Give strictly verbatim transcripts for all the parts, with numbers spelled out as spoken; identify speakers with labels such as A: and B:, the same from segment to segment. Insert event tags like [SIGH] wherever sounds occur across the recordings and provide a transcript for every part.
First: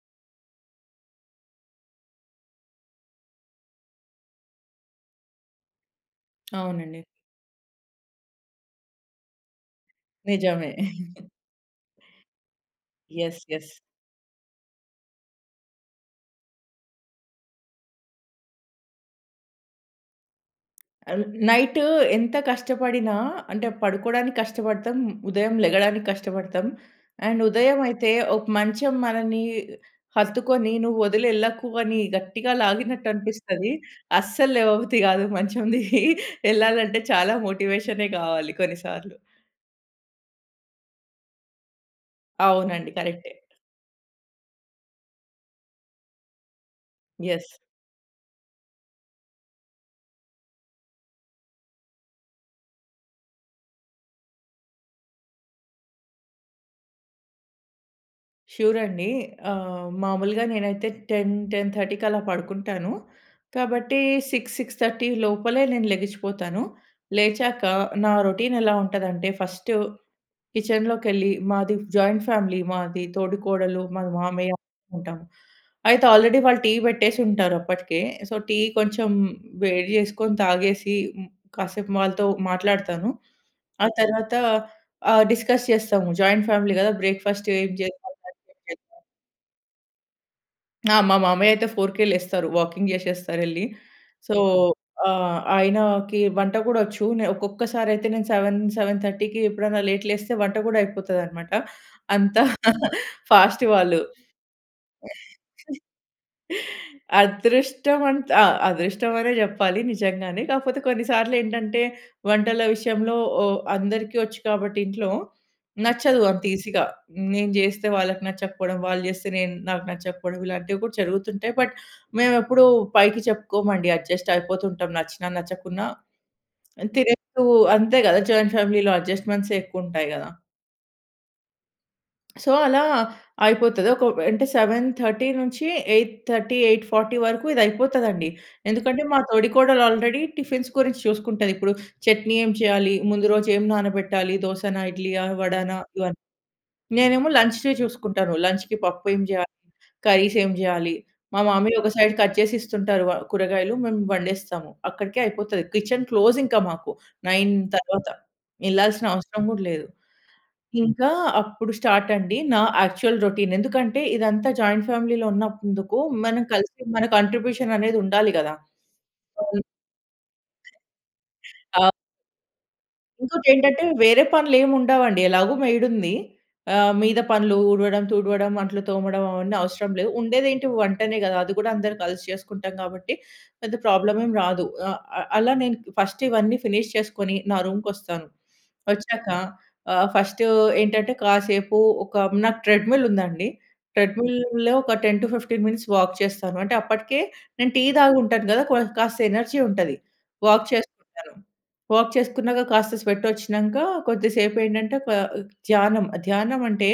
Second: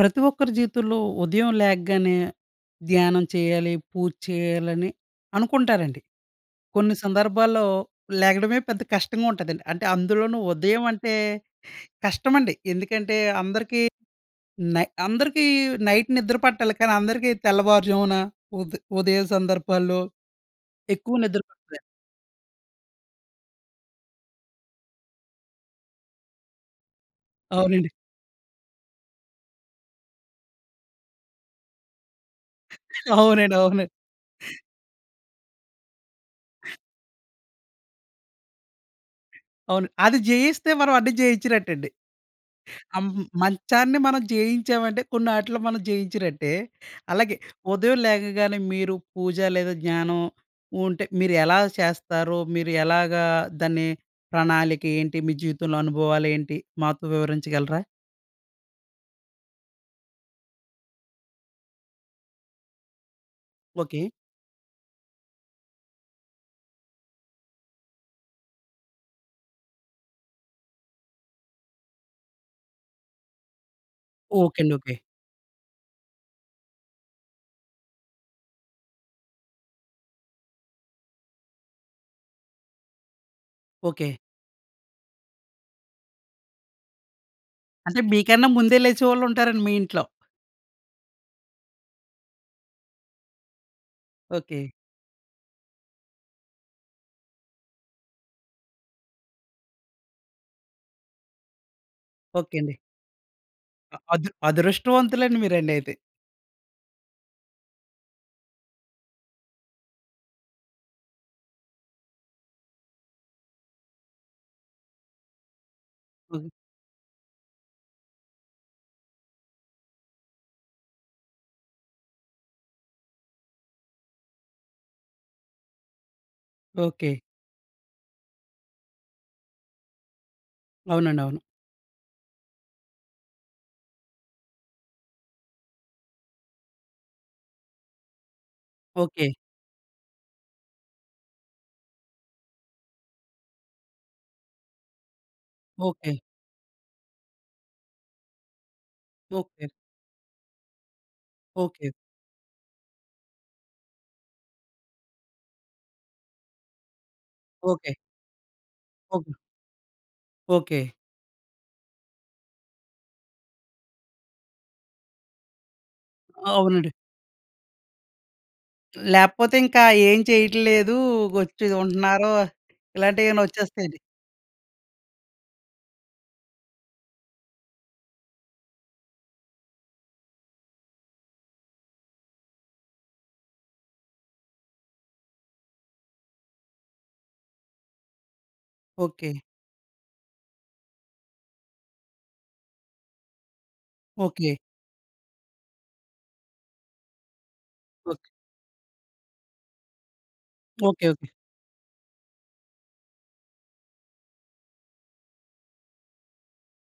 A: ప్రతి ఒక్కరి జీవితంలో ఉదయం లేగ్గానే ధ్యానం చేయాలి, పూజ చేయాలి అని అనుకుంటారండి. కొన్ని
B: అవునండి.
A: సందర్భాల్లో, లెగడమే పెద్ద కష్టంగా ఉంటదండి. అంటే అందులోనూ
B: నిజమే.
A: ఉదయం అంటే,
B: [CHUCKLES]
A: కష్టం అండి. ఎందుకంటే
B: యస్. యస్.
A: అందరికీ నై అందరికీ నైట్ నిద్ర పట్టాలి కానీ అందరికీ తెల్లవారు జామున, ఉద్ ఉదయం సందర్భాల్లో, ఎక్కువ
B: అన్
A: నిద్ర
B: నైట్
A: పడతదండి.
B: ఎంత కష్టపడినా అంటే పడుకోడానికష్టపడతాం, ఉదయం లెగడానికష్టపడతాం. అండ్ ఉదయం
A: అవునండి.
B: అయితే ఒక మంచం మనని హత్తుకొని నువ్వొదిలెళ్ళకు అని గట్టిగా
A: [GIGGLES] అవునండి.
B: లాగినట్టనిపిస్తది.
A: అవునండి.
B: అస్సల్లేవబుద్ది కాదు మంచం దిగి [CHUCKLES] ఎళ్ళాలంటే చాలా మోటివేషనే కావాలి కొన్నిసార్లు.
A: అవును. అది జయిస్తే మనం అన్ని జయించినట్టండి. [GIGGLES]
B: అవునండి.
A: ఆహ్, మ్
B: కరెక్టే.
A: మంచాన్ని మనం జేయించామంటే కొన్నాటిలో మనం జేయించినట్టే. అలాగే,
B: యస్.
A: ఉదయం లేగగానే మీరు పూజ లేదా జ్ఞానం, ఉంటే మీరెలా చేస్తారో, మీరు ఎలాగా దాన్ని ప్రణాళికేంటి? మీ జీవితంలో అనుభవాలేంటి? మాతో వివరించగలరా?
B: షూర్ అండి. ఆహ్, మామూలుగా నేనైతే టెన్ టెన్ థర్టీకి అలా పడుకుంటాను. కాబట్టి
A: ఓకే.
B: సిక్స్ సిక్స్ థర్టీ లోపలే నేను లెగిచిపోతాను. లేచాక నా రొటీన్ ఎలా ఉంటది అంటే ఫస్ట్ కిచెన్‌లోకెళ్లి మాది జాయింట్ ఫ్యామిలీ మాది తోడికోడలు, మా మామయ్య
A: ఓకే అండి. ఓకే.
B: ఉంటాం. అయితే ఆల్రెడీ వాళ్ళు టీ పెట్టేసుంటారప్పటికే. సో, టీ కొంచెం వేడి చేసుకొని తాగేసి, కాసేపు వాళ్ళతో మాట్లాడతాను. ఆ
A: ఓకే.
B: తరువాత ఆహ్, డిస్కస్ చేస్తాము, జాయింట్ ఫ్యామిలీ కదా! బ్రేక్‌ఫాస్ట్ ఏం జేయాలి,
A: అంటే
B: లంచ్
A: మీకన్నా
B: ఏం
A: ముందే
B: జేయాలి
A: లేచేవాళ్ళుంటారండి మీ ఇంట్లో.
B: ఆ! మా మామయ్య అయితే ఫోర్‌కే లేస్తారు. వాకింగ్ చేసేస్తారెళ్లి. So
A: okay.
B: ఆహ్, ఆయనకి వంట కూడా వచ్చు. నె ఒక్కొక్కసారి అయితే నేను సెవెన్ సెవెన్ థర్టీకి ఎప్పుడైనా లేట్ లేస్తే వంట కూడా అయిపోతదన్నమాట. అంత
A: ఓకే అండి.
B: ఫాస్ట్
A: ఆ!
B: వాళ్ళు.
A: అద్ అదృష్టవంతులండి మీరండి అయితే.
B: అదృష్టం ఆంట్ ఆహ్, అదృష్టం అనే చెప్పాలి నిజంగానే. కాకపోతే కొన్ని సార్లు ఏంటంటే వంటల విషయంలో ఓ అందరికి వచ్చు కాబట్టి ఇంట్లో నచ్చదు అంత
A: ఓకే.
B: ఈజీగా. నేను చేస్తే వాళ్ళకి నచ్చకపోవడం, వాళ్ళు చేస్తే నేను నాకు నచ్చకపోవడం, ఇలాంటివి కూడా జరుగుతుంటాయి. బట్ మేము ఎప్పుడు పైకి చెప్పుకోమండి అడ్జస్ట్ అయిపోతు ఉంటాం నచ్చినా నచ్చకున్నా
A: ఓకే.
B: తినేప్పుడు అంతే కదా జాయింట్ ఫ్యామిలీలో ఎడ్జస్ట్‌మెంట్సే ఎక్కువ ఉంటాయి కదా!
A: అవునండి. అవును.
B: సో అలా అయిపోతది. ఒక అంటే సెవెన్ థర్టీ నుంచి ఎయిట్ థర్టీ ఎయిట్ ఫార్టీ వరకు ఇది అయిపోతదండి. ఎందుకంటే మా
A: ఓకే.
B: తోడికోడలు ఆల్రెడీ టిఫిన్స్ గురించి చూసుకుంటది. ఇప్పుడు చట్నీ ఏం చేయాలి, ముందు రోజు ఏం నానబెట్టాలి, దోసనా ఇడ్లీ ఆహ్, వడనా
A: ఓకే.
B: ఇవన్నీ. నేనేమో లంచ్‌వి చూసుకుంటాను. లంచ్‌కి పప్పు ఏం చేయాలి?
A: ఓకే.
B: కర్రీస్ ఏం చేయాలి? మా మామయ్య
A: ఓకే.
B: ఒక సైడ్ కట్ చేసి ఇస్తుంటారు వ కూరగాయలు మేము వండేస్తాము. అక్కడికే అయిపోతది. కిచెన్ క్లోజ్ ఇంకా మాకు నైన్
A: ఓకే.
B: తర్వాత. ఎళ్ళాల్సిన
A: ఓకే.
B: అవసరం కూడా లేదు.
A: ఓకే.
B: ఇంకా అప్పుడు స్టార్ట్ అండి నా యాక్చువల్ రొటీన్. ఎందుకంటే ఇదంతా జాయింట్ ఫ్యామిలీ‌లో ఉన్నందుకు మనం కలిసి
A: అవునండీ.
B: మన కాంట్రిబ్యూషన్ అనేది ఉండాలి కదా!
A: లేకపోతే
B: అవును.
A: ఇంకా ఏం చేయట్లేదు, వచ్చి
B: ఆ
A: ఉంటున్నారో ఇలాంటివి ఏమైనా
B: ఇంకోటేంటంటే
A: వచ్చేస్తాయండి.
B: వేరే పనులేమి ఉండవండి ఎలాగో మెయిడ్ ఉంది. ఆహ్, మీద పనులు ఊడవడం, తుడవడం, అంట్లు తోమడం అవన్నీ అవసరం లేదు. ఉండేది ఏంటి వంటనే కదా! అది కూడా అందరం కలిసి చేసుకుంటాం కాబట్టి పెద్ద ప్రాబ్లమ్ ఏమి రాదు. ఆహ్, ఆహ్, అలా నేను ఫస్ట్ ఇవన్నీ ఫినిష్ చేసుకొని నా రూమ్‌కి వస్తాను. వచ్చాక
A: ఓకే.
B: ఆహ్, ఫస్ట్ ఏంటంటే కాసేపు ఒక నాకు ట్రెడ్‌మిల్ ఉందండి.
A: ఓకే.
B: ట్రెడ్‌మిల్‌లో ఒక ten to fifteen minutes walk చేస్తాను అంటే అప్పటికే నేను టీ తాగు
A: ఓకే.
B: ఉంటాను కదా! క్వొన్ కాస్త ఎనర్జీ ఉంటది. Walk
A: okay, okay.
B: చేసుకుంటాను. వాక్ చేసుకున్నాక కాస్త స్వెట్ వచ్చినాక కొద్ది సేపు ఏంటంటే క్వ ఆహ్, ధ్యానం ధ్యానం అంటే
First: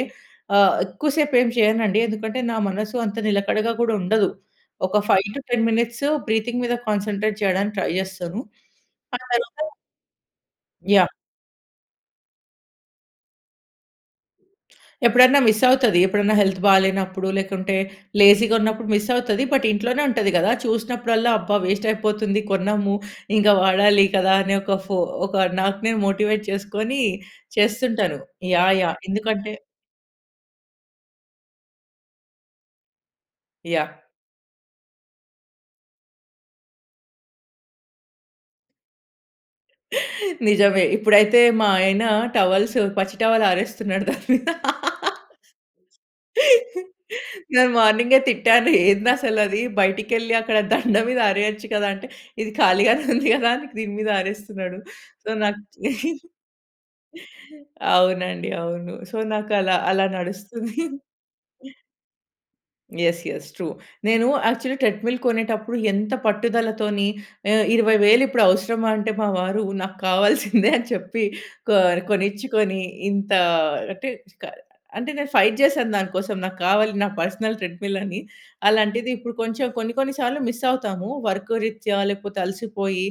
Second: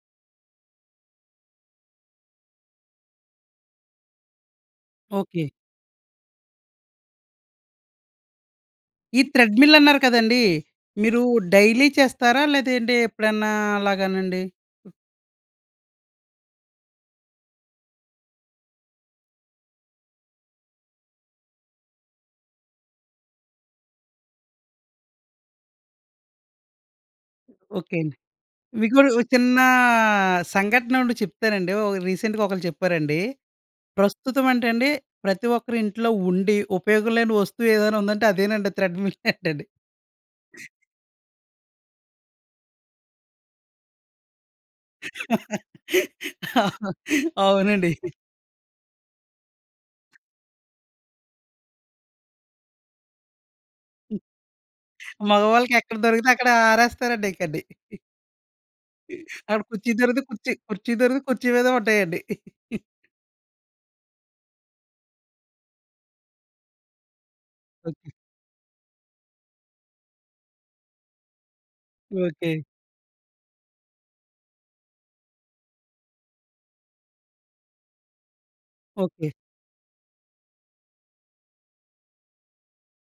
B: ఆహ్, ఎక్కువ సేపు ఏమి చేయనండి ఎందుకంటే నా మనసు అంత నిలకడగా కూడా ఉండదు. ఒక five to
A: okay.
B: Ten minutes breathing మీద కాన్సంట్రేట్ చేయడానికి ట్రై చేస్తాను.
A: ఈ
B: [UNINTELLIGIBLE]
A: థ్రెడ్‌మిల్ అన్నారు కదండీ.
B: యాహ్!
A: మీరు డైలీ చేస్తారా? లేదంటే ఎప్పుడన్నా అలాగానండి?
B: ఎప్పుడైనా మిస్ అవుతది. ఎప్పుడన్నా హెల్త్ బాలేనప్పుడు లేకుంటే లేజీగా ఉన్నప్పుడు మిస్ అవుతది. బట్ ఇంట్లోనే ఉంటది కదా చూసినప్పుడల్లా అబ్బా! వేస్ట్ అయిపోతుంది కొన్నాము ఇంకా వాడాలి కదా! అని ఒక ఫొ ఒక నాకు నేను మోటివేట్ చేసుకొని
A: ఓకే అండి.
B: చేస్తుంటాను. యాహ్!
A: మీకు
B: యాహ్!
A: ఒక
B: ఎందుకంటే
A: చిన్న సంఘటనొకటి చెప్తానండి. ఒకరు రీసెంట్‌గా ఒకళ్ళు చెప్పారండి.
B: యాహ్!
A: ప్రస్తుతం అంట అండి, ప్రతి ఒక్కరి ఇంట్లో ఉండి ఉపయోగం లేని వస్తువు ఏదైనా ఉందంటే అదేనంట థ్రెడ్‌మిల్ [CHUCKLES] అంటండి.
B: [CHUCKLES] నిజమే ఇప్పుడైతే మా ఆయన టవల్స్ పచ్చి టవల్ ఆరేస్తున్నాడు దాని మీద. [LAUGHS]
A: [LAUGHS]
B: [LAUGHS] నేను
A: అవునండి.
B: మార్నింగే తిట్టాను, "ఏందసలు అది బయటికి వెళ్లి అక్కడ దండ మీద అరేయొచ్చు కదా!" అంటే ఇది ఖాళీగానే ఉంది కదా దీని మీద ఆరేస్తున్నాడు. సో నాకు
A: మగవాళ్ళకి ఎక్కడ దొరికితే
B: [CHUCKLES]
A: అక్కడ ఆరేస్తారండి ఇకండి. [CHUCKLES]
B: అవునండి అవును. సో
A: ఆడ
B: నాకలా
A: కుర్చీ
B: అలా
A: దొరికితే కుర్చీ,
B: నడుస్తుంది.
A: కుర్చీ దొరికితే కుర్చీ మీద
B: [LAUGHS]
A: ఉంటాయండి. [CHUCKLES]
B: Yes, yes. ట్రూ. నేను యాక్చువల్ ట్రెడ్‌మిల్ కొనేటప్పుడు ఎంత పట్టుదలతోని ఆహ్, ఇరవై
A: ఓకే.
B: వేలు ఇప్పుడు అవసరమా అంటే మా వారు నాకు కావాల్సిందే అని చెప్పి కొ
A: ఓకే.
B: కొనిచ్చుకొని ఇంత అంటే క అంటే నేను ఫైట్ చేశాను దానికోసం నాకు కావాలి నా పర్సనల్ థ్రెడ్‌మిల్ అని. అలాంటిది
A: ఓకే.
B: ఇప్పుడు కొంచెం కొన్ని కొన్ని సార్లు మిస్ అవుతాము. వర్క్ రిత్యా లేకపోతే అలసిపోయి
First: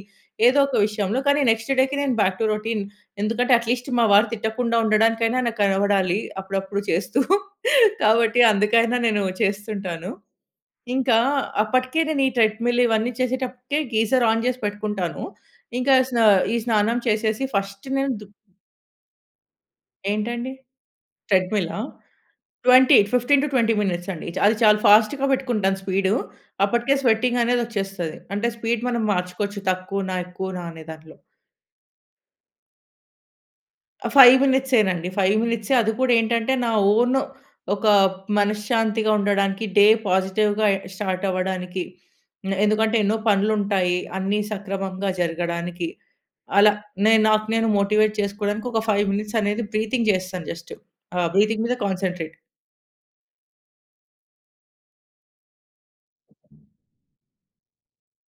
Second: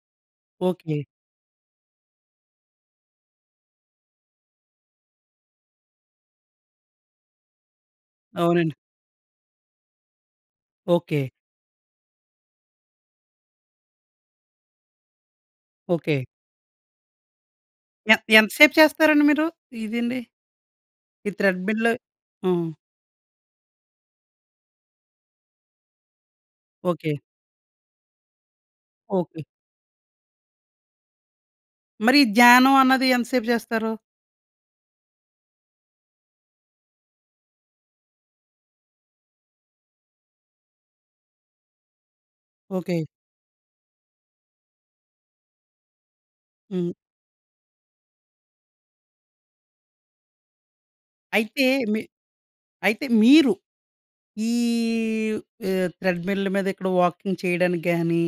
B: ఏదో ఒక
A: ఓకే.
B: విషయంలో. కానీ నెక్స్ట్ డేకి నేను బ్యాక్ టు రొటీన్ ఎందుకంటే అట్లీస్ట్ మా వారు తిట్టకుండా ఉండడానికైనా నాకు కనబడాలి అప్పుడప్పుడు చేస్తూ. [CHUCKLES] కాబట్టి
A: అవునండి.
B: అందుకైనా నేను చేస్తుంటాను. ఇంకా
A: ఓకే.
B: అప్పటికే నేను ఈ థ్రెడ్‌మిల్ ఇవన్నీ చేసేటప్పటికే గీజర్ ఆన్ చేసి పెట్టుకుంటాను ఇంకా స్నా
A: ఓకే.
B: ఈ స్నానం చేసేసి ఫస్ట్ నేను
A: ఎన్
B: దు
A: ఎంత సేపు చేస్తారండి మీరు? ఇదండి
B: ఏంటండి?
A: ఈ
B: థ్రెడ్‌మిలా!
A: త్రెడ్‌మిల్లూ? హ్మ్.
B: Twenty fifteen to twenty minutes అండి అది చాలా ఫాస్ట్‌గా పెట్టుకుంటాను స్పీడు. అప్పటికే
A: ఓకే.
B: స్వీటింగ్ అనేది వచ్చేస్తది. అంటే స్పీడ్ మనం
A: ఓకే.
B: మార్చుకోవచ్చు తక్కువన, ఎక్కువనా అనే దాంట్లో.
A: మరి ధ్యానం అన్నది ఎంత సేపు జేస్తారు?
B: అ! ఫైవ్ మినిట్సేనండి. ఫైవ్ మినిట్సే. అది కూడా ఏంటంటే, నా ఓను ఒక మనశ్శాంతిగా ఉండడానికి, డే పాజిటివ్‌గా ఎ స్టార్ట్ అవ్వడానికి. నె ఎందుకంటే
A: ఓకే.
B: ఎన్నో పనులు ఉంటాయి. అన్ని సక్రమంగా జరగడానికి అలా.
A: హ్మ్.
B: నేను నాకు నేను మోటివేట్ చేసుకోవడానికి, ఒక ఫైవ్ మినిట్స్ అనేది బ్రీతింగ్ జేస్తాన్ జస్ట్. ఆహ్, బ్రీతింగ్
A: అయితే
B: మీద
A: మీ
B: కాన్సంట్రేట్.
A: అయితే మీరు ఈవ్ ఆహ్, త్రెడ్‌మిల్ మీద ఇక్కడ వాకింగ్ చేయడానికి గాని,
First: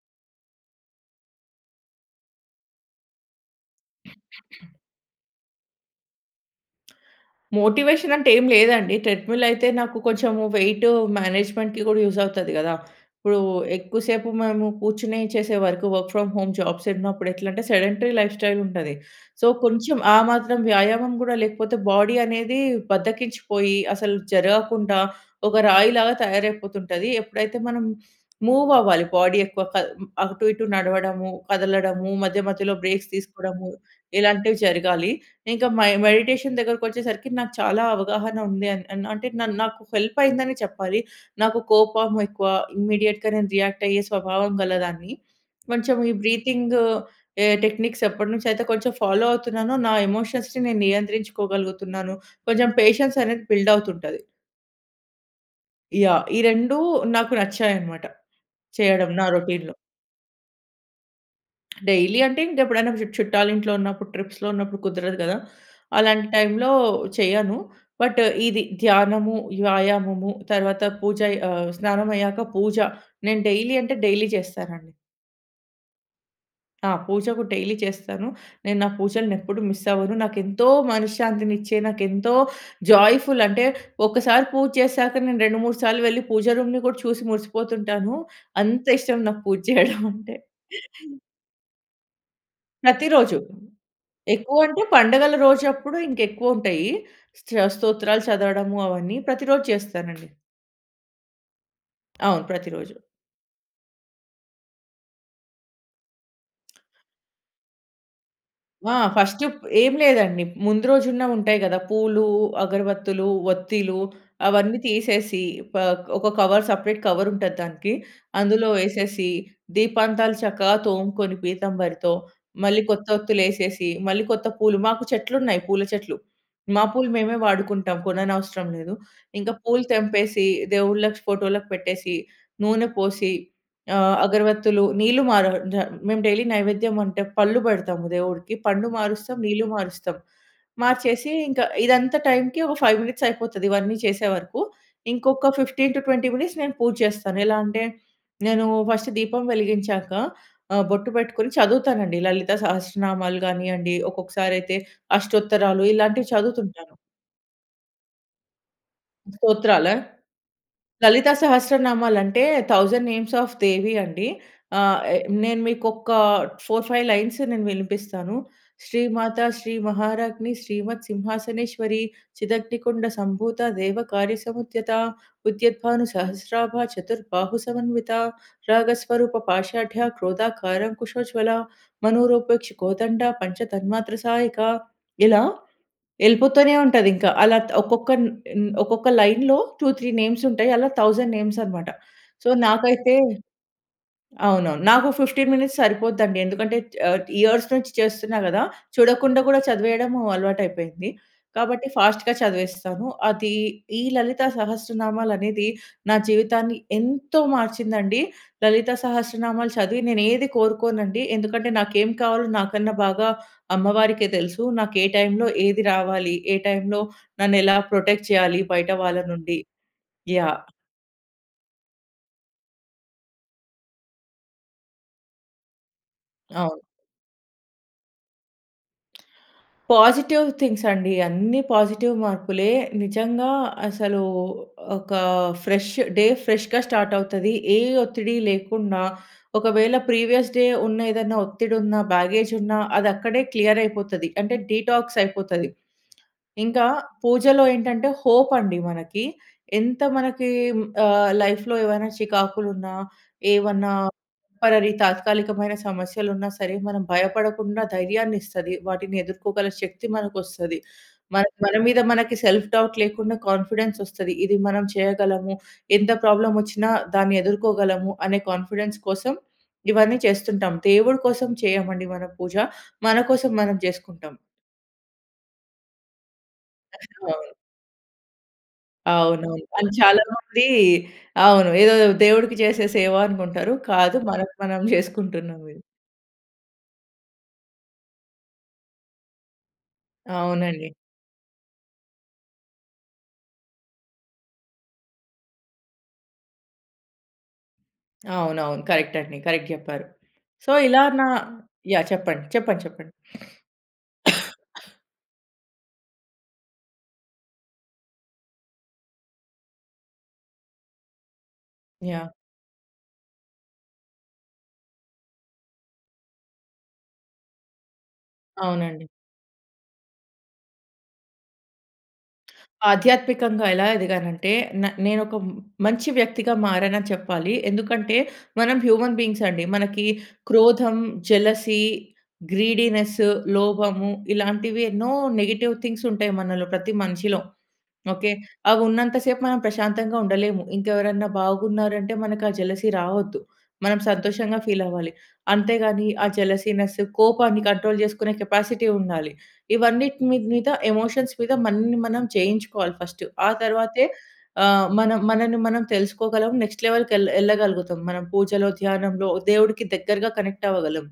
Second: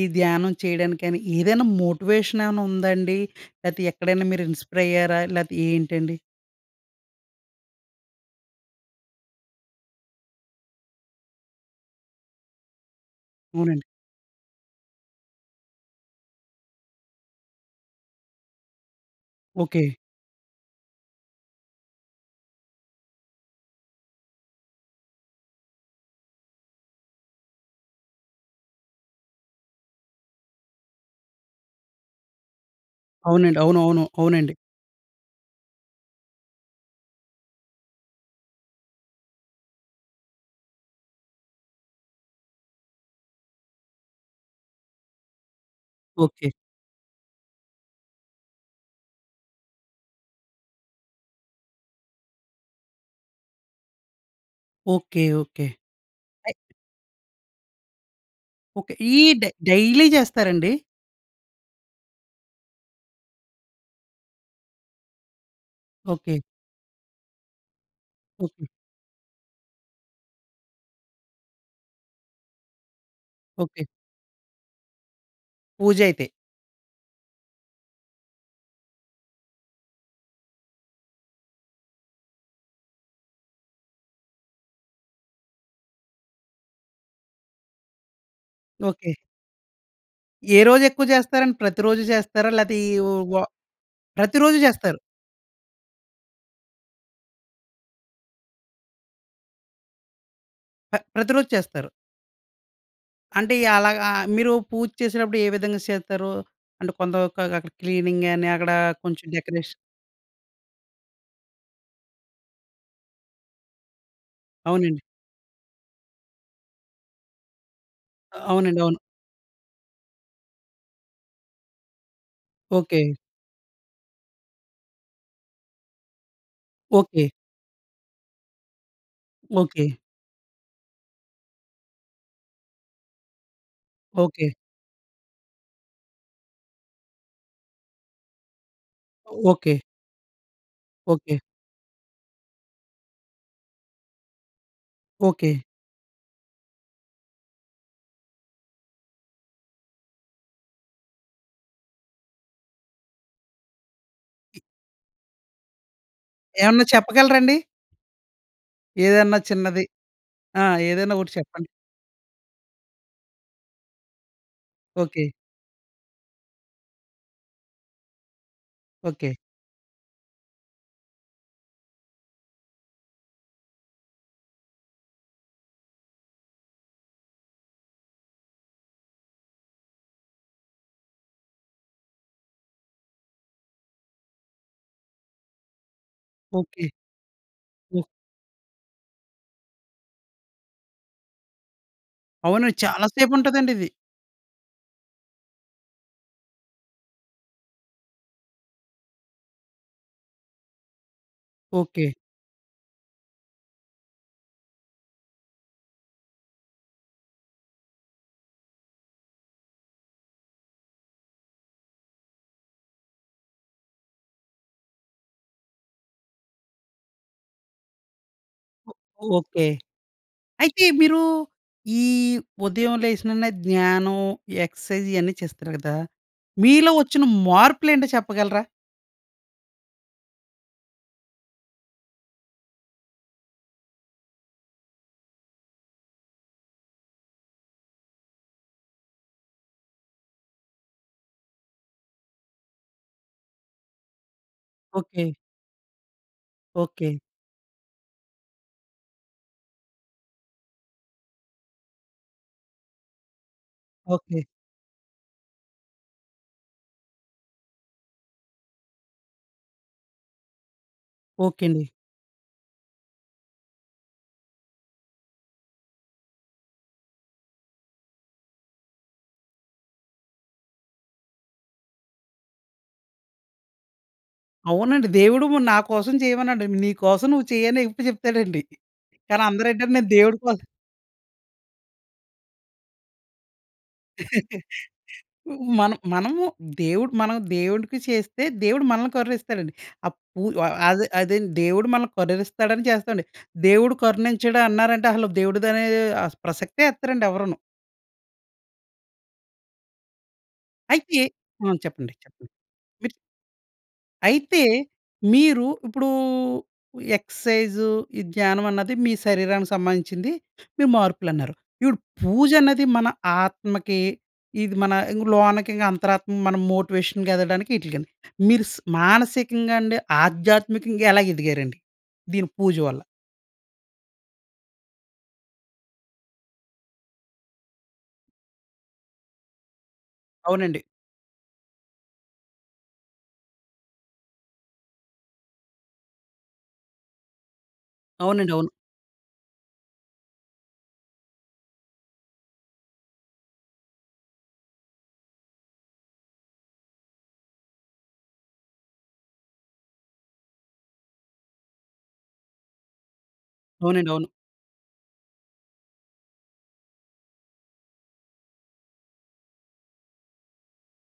A: ఈ ధ్యానం చేయడానికి గాని ఏదైనా మోటివేషన్ ఏవన్నా ఉందాండి. లేతే ఎక్కడైనా మీరు
B: [CLEARS THROAT]
A: ఇన్‌స్పై‌ర్ అయ్యారా? లేతే ఏంటండి?
B: మోటివేషన్ అంటే ఏమి లేదండి. ట్రెడ్‌మిల్ అయితే నాకు కొంచెము వెయిటు మేనేజ్మెంట్‌కి గూడా యూజ్ అవుతది గదా! ఇప్పుడు
A: అవునండి.
B: ఎక్కువ సేపు మనము కూర్చొని చేసే work. Work from home jobs ఉన్నప్పుడు ఎట్లా అంటే, సెడెంటరీ లైఫ్‌స్టైల్ ఉంటది. So,
A: okay.
B: కొంచెం ఆ మాత్రం వ్యాయామం గూడా లేకపోతే, బాడీ అనేది బద్ధకించిపోయి, అసలు జరగకుండా, ఒక రాయి‌లాగా తయారైపోతుంటది. ఎప్పుడైతే మనం మూవ్ అవ్వాలి, బాడీ ఎక్కువ కద అటు ఇటు నడవడము, కదలడము, మధ్య మధ్యలో బ్రేక్స్
A: అవునండి.
B: తీసుకోవడము
A: అవునవును. అవునండి.
B: ఇలాంటివి జరగాలి. ఇంకా మై మెడిటేషన్ దగ్గర వచ్చేసరికి నాకు చాలా అవగాహన ఉంది అని అంటే నా నాకు హెల్ప్ అయింది అని చెప్పాలి. నాకు కోపం ఎక్కువ. ఇమ్మీడియేట్‌గా నేను రియాక్ట్ అయ్యే స్వభావం గల దాన్ని. కొంచెం ఈ
A: ఓకే.
B: బ్రీతింగు ఎ టెక్‌నిక్స్ ఎప్పటి నుంచి అయితే కొంచెం ఫాలో అవుతున్నానో, నా ఎమోషన్స్‌ని నేను నియంత్రించుకోగలుగుతున్నాను. కొంచెం పేషెన్స్ అనేది బిల్డ్ అవుతుంటది.
A: ఓకె. ఓకె.
B: యాహ్! ఈ
A: అయ్
B: రెండు నాకు నచ్చాయనమాట.
A: ఓకె.
B: చేయడం నా
A: ఈడ్
B: రోటీన్‌లో.
A: డైలీ జేస్తారండి?
B: డైలీ అంటే ఇంక ఎప్పుడైనా చు చుట్టాలింట్లో ఉన్నప్పుడు, ట్రిప్స్‌లో ఉన్నప్పుడు కుదరదు గదా! అలాంటి
A: ఓకె.
B: టైమ్‌లో చేయను. బట్, ఇది
A: ఓకె.
B: ధ్యానము, వ్యాయామము తరువాత పూజ ఆహ్, స్నానమయ్యాక పూజ, నేను డైలీ
A: ఓకె.
B: అంటే డైలీ చేస్తానండి.
A: పూజ అయితే.
B: ఆ! పూజ కూడా డైలీ చేస్తాను. నేను నా పూజలని ఎప్పుడు మిస్ అవ్వను. నాకు ఎంతో మనశ్శాంతినిచ్చే, నాకు ఎంతో జాయ్‌ఫుల్ అంటే, ఒకసారి పూజ చేసాక. నేను రెండు మూడు సార్లు వెళ్ళి, పూజ రూమ్‌ని కూడా చూసి మురిసిపోతుంటాను.
A: ఓకె.
B: అంతిష్టం నాకు పూజ చేయడమంటే.
A: ఏ రోజు ఎక్కువ
B: [GIGGLES]
A: జేస్తారండి? ప్రతిరోజు జేస్తారా? లేతే ఈ ఓ వ
B: ప్రతిరోజు.
A: ప్రతిరోజు
B: ఎక్కువంటే
A: జేస్తారు.
B: పండగల రోజప్పుడు ఇంక ఎక్కువుంటాయీ. స స్తోత్రాలు చదవడము అవన్నీ ప్రతిరోజు చేస్తానండి.
A: ప్ర ప్రతిరోజు చేస్తారు.
B: అవును. ప్రతిరోజు.
A: అంటే ఎలాగా? మీరు పూజ చేసేటప్పుడు ఏ విధంగా సేతరూ? అంటే కొంత వరకు అక్కడ క్లీనింగ్ గాని అక్కడ
B: ఆ!
A: కొంచెం
B: ఫస్ట్ ప్
A: డెకరేషన్
B: ఏం లేదండి. ముందు రోజున్న ఉంటాయి గదా పూలు, అగరవత్తులు, వత్తీలు అవన్నీ
A: అవునండి.
B: తీసేసి పాక్ ఒక కవర్ సెపరేట్ కవర్ ఉంటది దానికి. అందులో
A: అవునండి. అవును.
B: ఏసేసి దీపాంతాలు చక్కగా తోముకొని పీతంభరితో, మళ్ళీ
A: ఓకె.
B: కొత్త వత్తులు ఏసేసి. మళ్ళీ కొత్త పూలు మాకు చెట్లున్నాయి పూల చెట్లు. మా పూలు
A: ఓకె.
B: మేమే వాడుకుంటాం. కొననవసరం లేదు. ఇంక పూలు
A: ఓకె.
B: తెంపేసి, దేవుళ్ళకి ఫోటోలకి పెట్టేసి. నూనె పోసి ఆహ్,
A: ఓకె.
B: అగరవత్తులు నీళ్లు మా రా జ మేము డైలీ నైవేద్యం అంటే, పళ్ళు పెడతాము దేవుడికి. పండు మారుస్తాం. నీళ్లు
A: ఓకె.
B: మారుస్తాం. మార్చేసి
A: ఓకె.
B: ఇంకా ఇదంతా టైమ్‌కి ఒక ఫైవ్ మినిట్స్ అయిపోతది. ఇవన్నీ చేసే వరకూ. ఇంకొక
A: okay.
B: Fifteen to twenty minutes నేను పూజ చేస్తాను. ఎలా అంటే, నేను ఫస్ట్ దీపం వెలిగించాక. ఆహ్, బొట్టు పెట్టుకొని చదువుతాను అండి. లలిత సహస్రనామాలు గానివ్వండి. ఒక్కొక్కసారైతే అష్టోత్తరాలు ఇలాంటివి
A: ఏమన్నా
B: చదువుతుంటాను.
A: చెప్పగలరా అండి? ఏదన్నా చిన్నది.
B: స్తోత్రాలా?
A: ఆ! ఏదైనా ఒకటి
B: లలితా
A: చెప్పండి?
B: సహస్రనామాలంటే, థౌసండ్ నేమ్స్ అఫ్ దేవి అండి. ఆహ్,
A: ఓకె.
B: నేను మీకొక్కా ఫౌర్ ఫైవ్ లైన్స్ నేను వినిపిస్తాను. శ్రీ
A: ఓకె.
B: మాతా, శ్రీ మహారాగ్ని, శ్రీమత్ సింహాసనేశ్వరి. చిదగ్ని కుండ సంభూత దేవ కార్యసముద్యతా. ఉద్యత్ భాను సహస్రాభ చతుర్ బాహు సమన్వితా. రాగ స్వరూప పాషాడ్యా క్రోధాకారం కుశోజ్వలా. మనోరోపేక్ష కోదండ పంచతన్మాత్ర సాయకా. ఇలా ఎళ్ళిపోతనే
A: ఓకె.
B: ఉంటదింక. అలా
A: ఓహ్!
B: ఒక్కొక్కన్ న్ ఒక్కొక్క లైన్‌లో టు త్రీ నేమ్స్ ఉంటాయి. అలా థౌసండ్ నేమ్స్ అనమాట. సో,
A: అవునండి. చాలా
B: నాకైతే
A: సేపు ఉంటదండి ఇది.
B: అవునవును. నాకు ఫిఫ్టీన్ మినిట్స్ సరిపోద్దండి. ఎందుకంటే ఆహ్, ఇయర్స్ నుంచి చేస్తున్నా గదా! చూడకుండా గూడా చదివేయడం అలవాటైపోయింది. కాబట్టి
A: ఓకె.
B: ఫాస్ట్‌గా చదివేస్తాను. అదీ ఈ లలిత సహస్రనామాలనేది నా జీవితాన్ని ఎంతో మార్చిందండి. లలిత సహస్రనామాలు చదివి నేను ఏది కోరుకోనండి. ఎందుకంటే, నాకేం కావాలో నాకన్నా బాగా అమ్మవారికే తెలుసు. నాకు ఏ టైమ్‌లో ఏది రావాలి. ఏ టైమ్‌లో నన్ను ఎలా ప్రొటెక్ట్ చేయాలి. బయట
A: ఓ
B: వాళ్ళ నుండి.
A: ఓకె.
B: యాహ్!
A: అయితే మీరూ ఈ ఉదయం లేసిననే ధ్యానం, ఎక్సర్సైజ్ ఇయన్నీ చేస్తారు కదా!
B: అవును.
A: మీలో వచ్చిన మార్పులు ఏంటో చెప్పగలరా?
B: పాజిటివ్ థింగ్స్ అండి. అన్ని పాజిటివ్ మార్పులే. నిజంగా అసలు ఒక ఫ్రెష్ డే ఫ్రెష్‌గా స్టార్ట్ అవుతది. ఏ ఒత్తిడి లేకుండా, ఒకవేళ ప్రీవియస్ డే ఉన్న, ఏదైనా ఒత్తిడి ఉన్న, బ్యాగేజ్ ఉన్నా అది అక్కడే క్లియర్ అయిపోతది. అంటే డీటాక్స్
A: ఓకే.
B: అయిపోతది. ఇంకా
A: ఓకే.
B: పూజలో ఏంటంటే హోప్ అండి మనకి. ఎంత మనకి ఆహ్, లైఫ్‌లో ఏవైనా చికాకులున్నా, ఏవన్నా
A: ఓకే.
B: టెంపరరీ తాత్కాలికమైన సమస్యలు ఉన్నా సరే మనం భయపడకుండా ధైర్యాన్ని ఇస్తది. వాటిని ఎదుర్కోగల శక్తి మనకు వస్తది. మన
A: ఓకే
B: మన
A: అండి.
B: మీద మనకి సెల్ఫ్ డౌట్ లేకుండా కాన్ఫిడెన్స్ వస్తది. ఇది మనం చేయగలము. ఎంత ప్రాబ్లమ్ వచ్చినా దాన్ని ఎదుర్కోగలము అనే కాన్ఫిడెన్స్ కోసం ఇవన్నీ చేస్తుంటాం. దేవుడు కోసం చేయమండి మనం పూజ మన కోసం మనం జేసుకుంటాం.
A: అవునండి. దేవుడు నువ్వు నా కోసం చేయమనడండి. నీకోసం నువ్వు
B: అవును.
A: చెయ్యి అనే ఎప్పుడు చెప్తాడండి. కానీ
B: అవునవును.
A: అందరు
B: అండ్
A: ఏంటంటే నేను
B: చాలా
A: దేవుడి కోసం
B: మంది అవును ఏదో దేవుడికి చేసే సేవ అనుకుంటారు. కాదు మనకు
A: [CHUCKLES]
B: మనం జేసుకుంటున్నాం ఇది.
A: మనం మనము దేవుడు మనం దేవుడికి చేస్తే దేవుడు మనల్ని కరుణిస్తాడండి. ఆహ్, పూ
B: అవునండి.
A: అదే అదేండి దేవుడు మనల్ని కరుణిస్తాడని చేస్తామండి. దేవుడు కరుణించడు అన్నారంటే అసలు దేవుడిదనే ఆస్ ప్రసక్తే ఎత్తరండి ఎవరును.
B: అవునవును. కరెక్ట్ అండి. కరెక్ట్ జెప్పారు. సో, ఇలా
A: అయితే
B: నా
A: ఆ!
B: యాహ్!
A: చెప్పండి.
B: చెప్పండి.
A: చెప్పండి.
B: చెప్పండి.
A: మీరు
B: చెప్పండి.
A: చ్
B: [SNIFFS]
A: అయితే
B: [COUGHS]
A: మీరు ఇప్పుడూ ఎక్సర్సైజ్, ఈ ధ్యానం అన్నది మీ శరీరానికి సంబంధించింది, మీ మార్పులు అన్నారు. ఇపుడు
B: యాహ్!
A: పూజ అన్నది మన ఆత్మకి, ఇది మన ఇంగ లోనకి ఇంగ అంతరాత్మ మనం మోటివేషన్‌గెదగడానికి ఇటికండి. మీరు స్
B: అవునండి.
A: మానసికంగా అండి, ఆధ్యాత్మికంగా ఎలా ఎదిగారండి? దీని పూజ వల్ల.
B: ఆధ్యాత్మికంగా ఎలా ఎదిగాను అంటే, న నేను ఒక మ్ మంచి వ్యక్తిగా మారాను అని చెప్పాలి. ఎందుకంటే మనం హ్యూమన్ బీయింగ్స్ అండి. మనకి
A: అవునండి.
B: క్రోధం, జలసీ, గ్రీడీనెస్, లోభము ఇలాంటివి ఎన్నో నెగెటివ్ థింగ్స్ ఉంటాయి మనలో ప్రతి మనిషిలో. ఓకె.
A: అవునండి. అవును.
B: అవి ఉన్నంత సేపు మనం ప్రశాంతంగా ఉండలేము. ఇంకెవరన్నా బాగున్నారంటే మనకు ఆ జలసీ రావొద్దు. మనం సంతోషంగా ఫీల్ అవ్వాలి. అంతేగాని ఆ జలసీనెస్, కోపాన్ని కంట్రోల్ చేసుకునే కెపాసిటీ ఉండాలి. ఇవన్నిటిని మీద ఎమోషన్స్ మీద మనని మనం జయించుకోవాలి ఫర్స్ట్. ఆ తర్వాతే
A: అవునండి. అవును.
B: ఆహ్, మనం మనన్ని మనం తెలుసుకోగలం. నెక్స్ట్ లెవెల్‌కి ఎళ్ళ ఎళ్ళగలుగుతం మనం పూజలో, ధ్యానంలో దేవుడికి దగ్గరగా కనెక్ట్ అవ్వగలం.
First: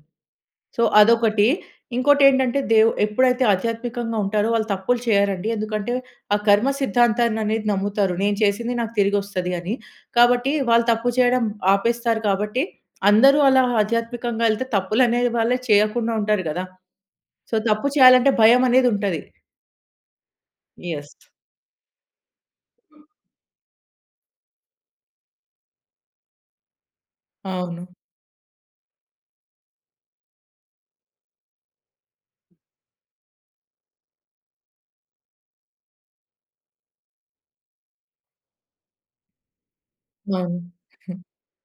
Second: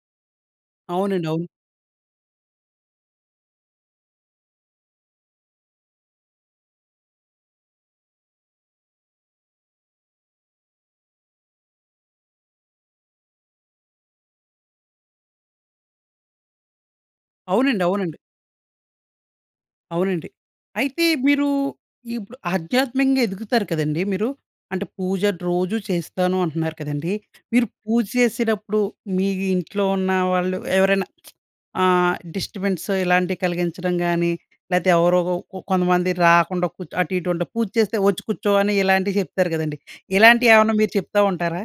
B: సో,
A: అవునండి. అవును.
B: అదొకటి. ఇంకోటి ఏంటంటే దేవు ఎప్పుడైతే ఆధ్యాత్మికంగా ఉంటారో, వాళ్ళు తప్పులు చేయరండి. ఎందుకంటే ఆ కర్మ సిద్ధాంతాన్ని అనేది నమ్ముతారు నేను చేసింది నాకు తిరిగి ఒస్తది అని. కాబట్టి వాళ్ళు తప్పు చేయడం ఆపేస్తారు కాబట్టి, అందరూ అలా ఆధ్యాత్మికంగా ఎళ్తే తప్పులనే వాళ్ళే చేయకుండా ఉంటారు గదా! సో,
A: అవునండి.
B: తప్పు
A: అవునండి.
B: చేయాలంటే భయం అనేది ఉంటది.
A: అవునండి. అయితే
B: యెస్.
A: మీరు ఇప్పుడు ఆధ్యాత్మికంగా ఎదుగుతారు కదండీ మీరు. అంటే పూజ రోజూ చేస్తాను అంటున్నారు కదండీ. మీరు
B: అవును.
A: పూజ చేసేటప్పుడు మీ ఇంట్లో ఉన్న వాళ్ళు ఎవరైనా [SMACKS LIPS] అహ్, డిస్టర్బెన్స్ ఇలాంటివి కలిగించడం గాని, లెతే ఎవరోగొ కొంతమంది రాకుండా కూర్చ్ అటు ఇటు ఉంటా పూజ చేస్తే వచ్చి కూర్చో అని ఇలాంటివి చెప్తారు కదండీ. ఇలాంటివి
B: అవును.
A: ఏమన్నా మీరు చెప్తా
B: [CHUCKLES]
A: ఉంటారా?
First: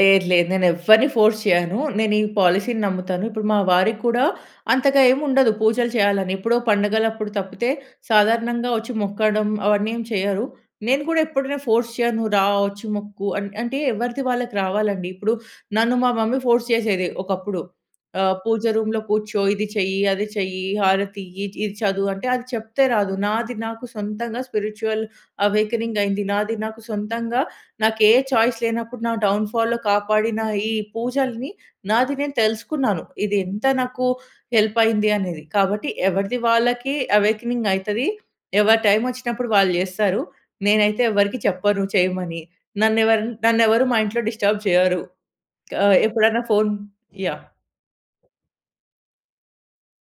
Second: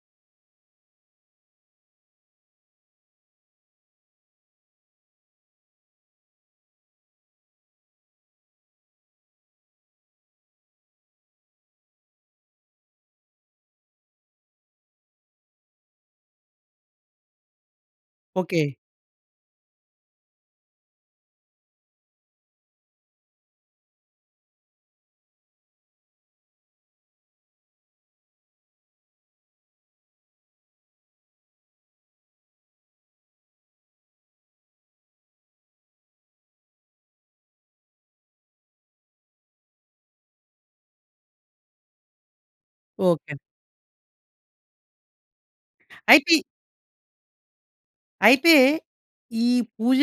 B: లేదు లేదు నేను ఎవ్వరిని ఫోర్స్ చేయను. నేను ఈ పాలిసీ‌ని నమ్ముతాను. ఇప్పుడు మా వారికి కూడా అంతగా ఏమి ఉండదు పూజలు చేయాలి అని. ఎప్పుడో పండగలప్పుడు తప్పితే సాధారణంగా వచ్చి మొక్కడం అవన్నీ ఏమి చెయ్యరు. నేను కూడా ఎప్పుడైనా ఫోర్స్ చేయను. రా వచ్చి మొక్కు అన్ అంటే ఎవరిది వాళ్ళకి రావాలండి. ఇప్పుడు నన్ను మా మమ్మీ ఫోర్స్ చేసేది ఒకప్పుడు. ఆహ్, పూజ
A: ఓకే.
B: రూమ్‌లో కూర్చో, ఇది చెయ్యి, అది చెయ్యి, హారతి ఇయ్యి, ఇది చదువు అంటే అది చెప్తే రాదు. నాది నాకు సొంతంగా స్పిరిచ్యువల్ అవేకెనింగ్ అయింది. నాది నాకు సొంతంగా నాకే చాయిస్ లేనప్పుడు నా డౌన్‌ఫాల్‌లో కాపాడిన ఈ పూజల్ని నాది నేను తెలుసుకున్నాను. ఇది ఎంత నాకు హెల్ప్ అయింది అనేది. కాబట్టి ఎవరిది వాళ్ళకి అవేకెనింగ్ అయితది. ఎవరి టైం వచ్చినప్పుడు వాళ్ళు చేస్తారు. నేనైతే ఎవరికీ చెప్పను చేయమని. నన్నేవరన
A: ఓకే.
B: నన్నేవరు మా ఇంట్లో డిస్టర్బ్ చేయరు. ఆహ్,
A: అయితే...
B: ఎప్పుడైనా ఫోన్ యాహ్!
A: అయితే ఈ పూజ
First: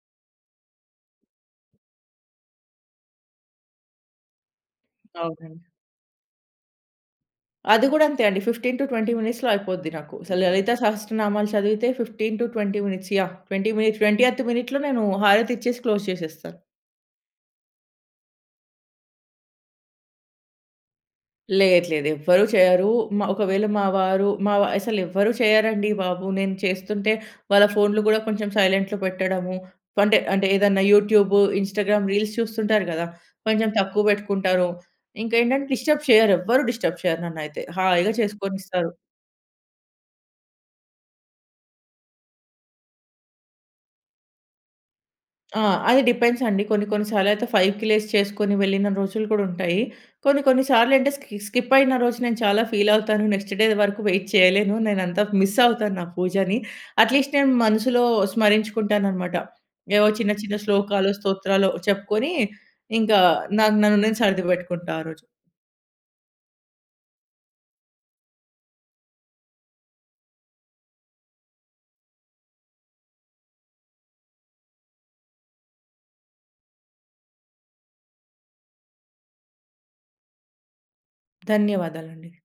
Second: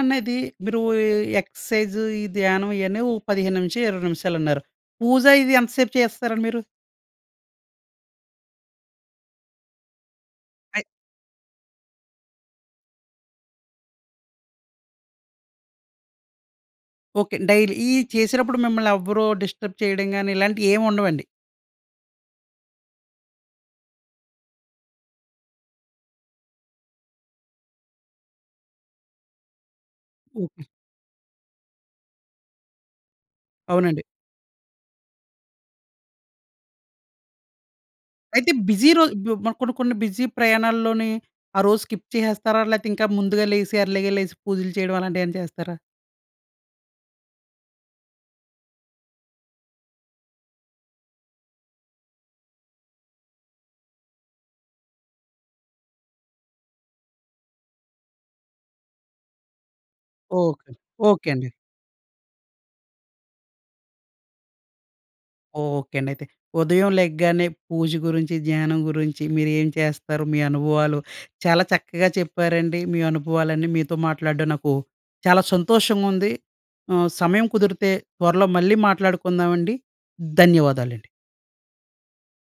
A: అనేది మీరు ఎక్సర్సైజ్, ఈ ధ్యానం ఇయాన్ని ఓ పదిహేను నుంచి ఇరవై నిమిషాలన్నారు. పూజ ఇది
B: అవునండి.
A: ఎంత సేపు చేస్తారండి మీరు?
B: అది కూడా అంతే అండి. ఫిఫ్‌టీన్ టు ట్వెంటీ మినిట్స్‌లో అయిపోద్ది నాకు. అసలు లలిత సహస్ర నామాలు చదివితే fifteen to twenty minutes‌ yeah‌! Twenty minute, twentieth మినిట్‌లో నేను హారతి ఇచ్చేసి క్లోజ్ చేసేస్తాను.
A: ఓకే. డైలీ ఇయ్యి చేసినప్పుడు మిమ్మల్నెవ్వరు డిస్టర్బ్ చేయడం గాని ఇలాంటియి ఏమి ఉండవండి.
B: లేదు, లేదు ఎవ్వరూ చేయరు. మా ఒకవేళ మా వారు మావా అసలెవ్వరూ చేయరండీ బాబు. నేను చేస్తుంటే వాళ్ళ ఫోన్లు గూడా కొంచెం సైలెంట్‌లో పెట్టడము అంటే, అంటే
A: ఓకే.
B: ఏదన్నా యూట్యూబు ఇన్‌స్టా‌గ్రామ్ రీల్స్ చూస్తుంటారు గదా! కొంచెం తక్కువ
A: అవునండి.
B: పెట్టుకుంటారు. ఇంకేంటంటే డిస్టర్బ్ చేయ్యరెవ్వరూ డిస్టర్బ్ చేయరు నన్నైతే హాయిగా
A: అయితే బీజి
B: చేసుకొనిస్తారు.
A: రోజు బు మనకున్న కొన్ని, కొన్ని బిజి ప్రయాణ‌ల్లోని, ఆ రోజు స్కిప్ చేసేస్తారా? లేతే ఇంకా ముందుగా లేసి ఎర్లీగా లేసి పూజలు చేయడం అలాంటివేమన్నా
B: ఆ!
A: చేస్తారా?
B: అది డిపెండ్స్ అండి. కొన్ని, కొన్ని సార్లు అయితే ఫైవ్‌కి లేసి చేసుకొని వెళ్ళిన రోజులు కూడా ఉంటాయి. కొన్ని, కొన్ని సార్లు అంటే స్కి స్కిప్ అయిన రోజు నేను చాలా ఫీల్ అవుతాను. నెక్స్ట్ డే వరకు వెయిట్ చేయలేను. నేనంత మిస్ అవుతాను నా పూజని. అట్‌లీస్ట్ నేను మనసులో స్మరించుకుంటాననమాట. ఏవో చిన్న, చిన్న
A: ఓకే.
B: శ్లోకాలు,
A: ఓకే అండి.
B: స్తోత్రాలో చెప్పుకొని ఇంకా నాకు నన్ను నేను సరిది పెట్టుకుంటా ఆ రోజు.
A: ఓకే అండి అయితే. ఉదయం లెగ్గానే పూజ గురించి, ధ్యానం గురించి, మీరేం చేస్తారు? మీ అనుభవాలు చాలా చక్కగా చెప్పారండి మీ అనుభవాలన్నీ. మీతో మాట్లాడడం నాకు చాలా సంతోషంగుంది. ఆహ్, సమయం కుదిరితే త్వరలో మళ్ళీ మాట్లాడుకుందామండి. ధన్యవాదాలండి.
B: ధన్యవాదాలండి.